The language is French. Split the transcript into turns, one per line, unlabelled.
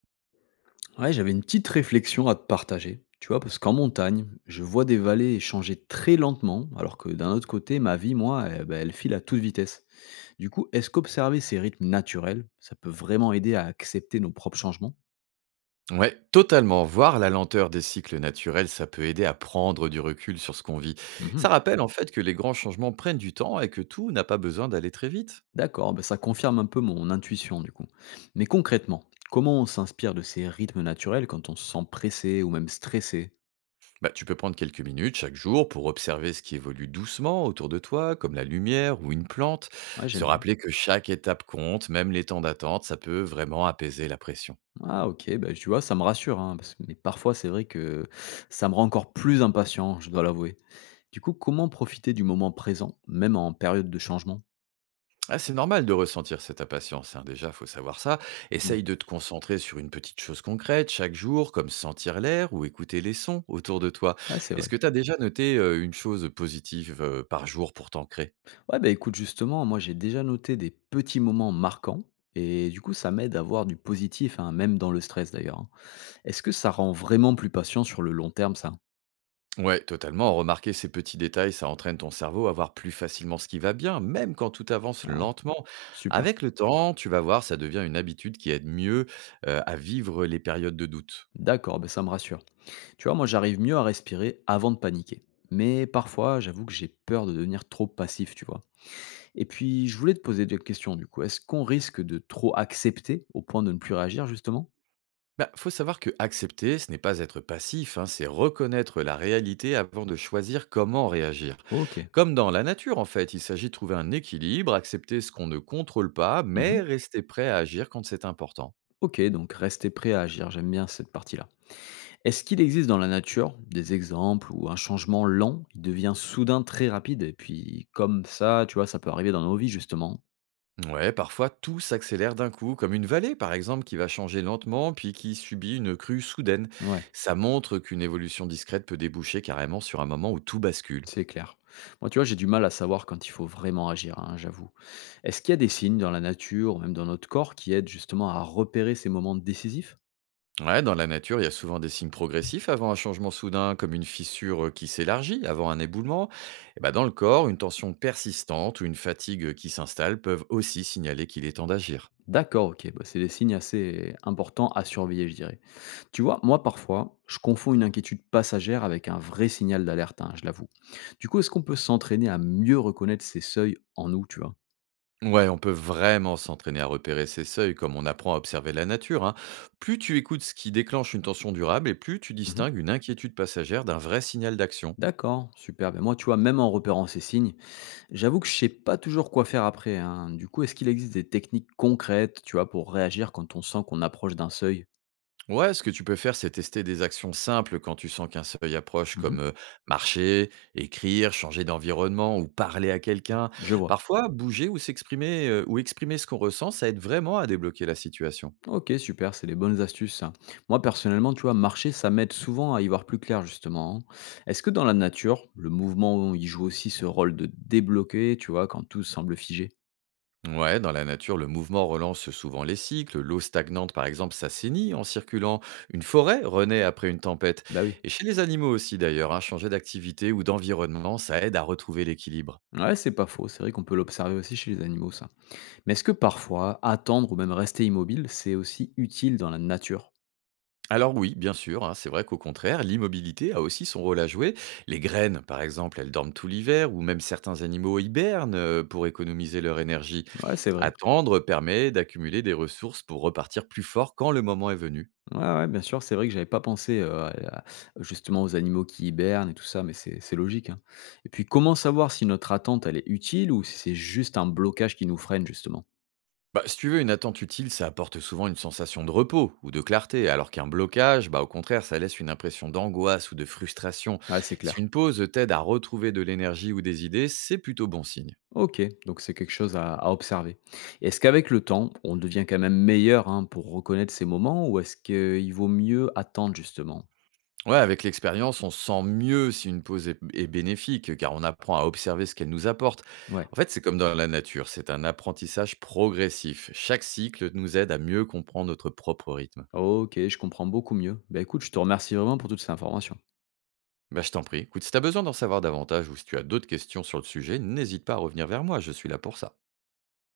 Ouais, j'avais une petite réflexion à te partager, tu vois, parce qu'en montagne, je vois des vallées changer très lentement, alors que d'un autre côté, ma vie, moi, eh ben, elle file à toute vitesse. Du coup, est-ce qu'observer ces rythmes naturels, ça peut vraiment aider à accepter nos propres changements?
Ouais, totalement. Voir la lenteur des cycles naturels, ça peut aider à prendre du recul sur ce qu'on vit.
Mhm.
Ça rappelle en fait que les grands changements prennent du temps et que tout n'a pas besoin d'aller très vite.
D'accord, ben ça confirme un peu mon intuition, du coup. Mais concrètement, comment on s'inspire de ces rythmes naturels quand on se sent pressé ou même stressé?
Bah, tu peux prendre quelques minutes chaque jour pour observer ce qui évolue doucement autour de toi, comme la lumière ou une plante.
Ouais,
Se
j'aime bien.
rappeler que chaque étape compte, même les temps d'attente, ça peut vraiment apaiser la pression.
Ah, ok, ben, tu vois, ça me rassure, hein, mais parfois, c'est vrai que ça me rend encore plus impatient, je dois l'avouer. Du coup, comment profiter du moment présent, même en période de changement?
Ah, c'est normal de ressentir cette impatience, hein, déjà, faut savoir ça.
Mmh.
Essaye de te concentrer sur une petite chose concrète chaque jour, comme sentir l'air ou écouter les sons autour de toi.
Ouais, c'est
Est-ce
vrai.
que tu as déjà noté une chose positive par jour pour t'ancrer?
Ouais, bah, écoute, justement, moi, j'ai déjà noté des petits moments marquants et du coup, ça m'aide à voir du positif, hein, même dans le stress d'ailleurs, hein. Est-ce que ça rend vraiment plus patient sur le long terme, ça?
Ouais, totalement. Remarquer ces petits détails, ça entraîne ton cerveau à voir plus facilement ce qui va bien, même quand tout avance
Ah,
lentement.
super.
Avec le temps, tu vas voir, ça devient une habitude qui aide mieux à vivre les périodes de doute.
D'accord, bah, ça me rassure. Tu vois, moi, j'arrive mieux à respirer avant de paniquer. Mais parfois, j'avoue que j'ai peur de devenir trop passif, tu vois. Et puis, je voulais te poser deux questions, du coup. Est-ce qu'on risque de trop accepter au point de ne plus réagir, justement?
Bah, faut savoir que accepter, ce n'est pas être passif, hein, c'est reconnaître la réalité avant de choisir comment réagir.
Ok.
Comme dans la nature, en fait, il s'agit de trouver un équilibre, accepter ce qu'on ne contrôle pas,
Mhm.
mais rester prêt à agir quand c'est important.
OK, donc rester prêt à agir, j'aime bien cette partie-là. Est-ce qu'il existe dans la nature des exemples où un changement lent, il devient soudain très rapide et puis comme ça, tu vois, ça peut arriver dans nos vies justement?
Ouais, parfois tout s'accélère d'un coup, comme une vallée par exemple qui va changer lentement puis qui subit une crue soudaine.
Ouais,
Ça montre qu'une évolution discrète peut déboucher carrément sur un moment où tout bascule.
c'est clair. Moi, tu vois, j'ai du mal à savoir quand il faut vraiment agir, hein, j'avoue. Est-ce qu'il y a des signes dans la nature ou même dans notre corps qui aident justement à repérer ces moments décisifs?
Ouais, dans la nature, il y a souvent des signes progressifs avant un changement soudain, comme une fissure qui s'élargit avant un éboulement. Et ben, dans le corps, une tension persistante ou une fatigue qui s'installe peuvent aussi signaler qu'il est temps d'agir.
D'accord, ok, bah, c'est des signes assez importants à surveiller, je dirais. Tu vois, moi parfois, je confonds une inquiétude passagère avec un vrai signal d'alerte, hein, je l'avoue. Du coup, est-ce qu'on peut s'entraîner à mieux reconnaître ces seuils en nous, tu vois?
Ouais, on peut vraiment s'entraîner à repérer ces seuils comme on apprend à observer la nature, hein. Plus tu écoutes ce qui déclenche une tension durable et plus tu
Mmh.
distingues une inquiétude passagère d'un vrai signal d'action.
D'accord, super. Ben moi, tu vois, même en repérant ces signes, j'avoue que je sais pas toujours quoi faire après, hein. Du coup, est-ce qu'il existe des techniques concrètes, tu vois, pour réagir quand on sent qu'on approche d'un seuil?
Ouais, ce que tu peux faire, c'est tester des actions simples quand tu sens qu'un seuil approche,
Mmh.
comme marcher, écrire, changer d'environnement ou parler à quelqu'un.
Je vois.
Parfois, bouger ou s'exprimer ou exprimer ce qu'on ressent, ça aide vraiment à débloquer la situation.
OK, super, c'est des bonnes astuces, ça. Moi, personnellement, tu vois, marcher, ça m'aide souvent à y voir plus clair, justement, hein. Est-ce que dans la nature, le mouvement, il joue aussi ce rôle de débloquer, tu vois, quand tout semble figé?
Ouais, dans la nature, le mouvement relance souvent les cycles. L'eau stagnante, par exemple, s'assainit en circulant. Une forêt renaît après une tempête.
Bah oui.
Et chez les animaux aussi, d'ailleurs, hein, changer d'activité ou d'environnement, ça aide à retrouver l'équilibre.
Ouais, c'est pas faux. C'est vrai qu'on peut l'observer aussi chez les animaux, ça. Mais est-ce que parfois, attendre ou même rester immobile, c'est aussi utile dans la nature?
Alors oui, bien sûr, hein, c'est vrai qu'au contraire, l'immobilité a aussi son rôle à jouer. Les graines, par exemple, elles dorment tout l'hiver, ou même certains animaux hibernent pour économiser leur énergie.
Ouais, c'est vrai.
Attendre permet d'accumuler des ressources pour repartir plus fort quand le moment est venu.
Ouais, ouais, bien sûr, c'est vrai que j'avais pas pensé, à justement aux animaux qui hibernent et tout ça, mais c'est logique, hein. Et puis comment savoir si notre attente, elle est utile ou si c'est juste un blocage qui nous freine justement?
Bah, si tu veux, une attente utile, ça apporte souvent une sensation de repos ou de clarté, alors qu'un blocage, bah, au contraire, ça laisse une impression d'angoisse ou de frustration.
Ouais, c'est
Si
clair.
une pause t'aide à retrouver de l'énergie ou des idées, c'est plutôt bon signe.
OK, donc c'est quelque chose à observer. Est-ce qu'avec le temps, on devient quand même meilleur, hein, pour reconnaître ces moments ou est-ce qu'il vaut mieux attendre justement?
Ouais, avec l'expérience, on sent mieux si une pause est bénéfique, car on apprend à observer ce qu'elle nous apporte.
Ouais.
En fait, c'est comme dans la nature, c'est un apprentissage progressif. Chaque cycle nous aide à mieux comprendre notre propre rythme.
OK, je comprends beaucoup mieux. Bah, écoute, je te remercie vraiment pour toutes ces informations.
Bah, je t'en prie. Écoute, si tu as besoin d'en savoir davantage ou si tu as d'autres questions sur le sujet, n'hésite pas à revenir vers moi, je suis là pour ça.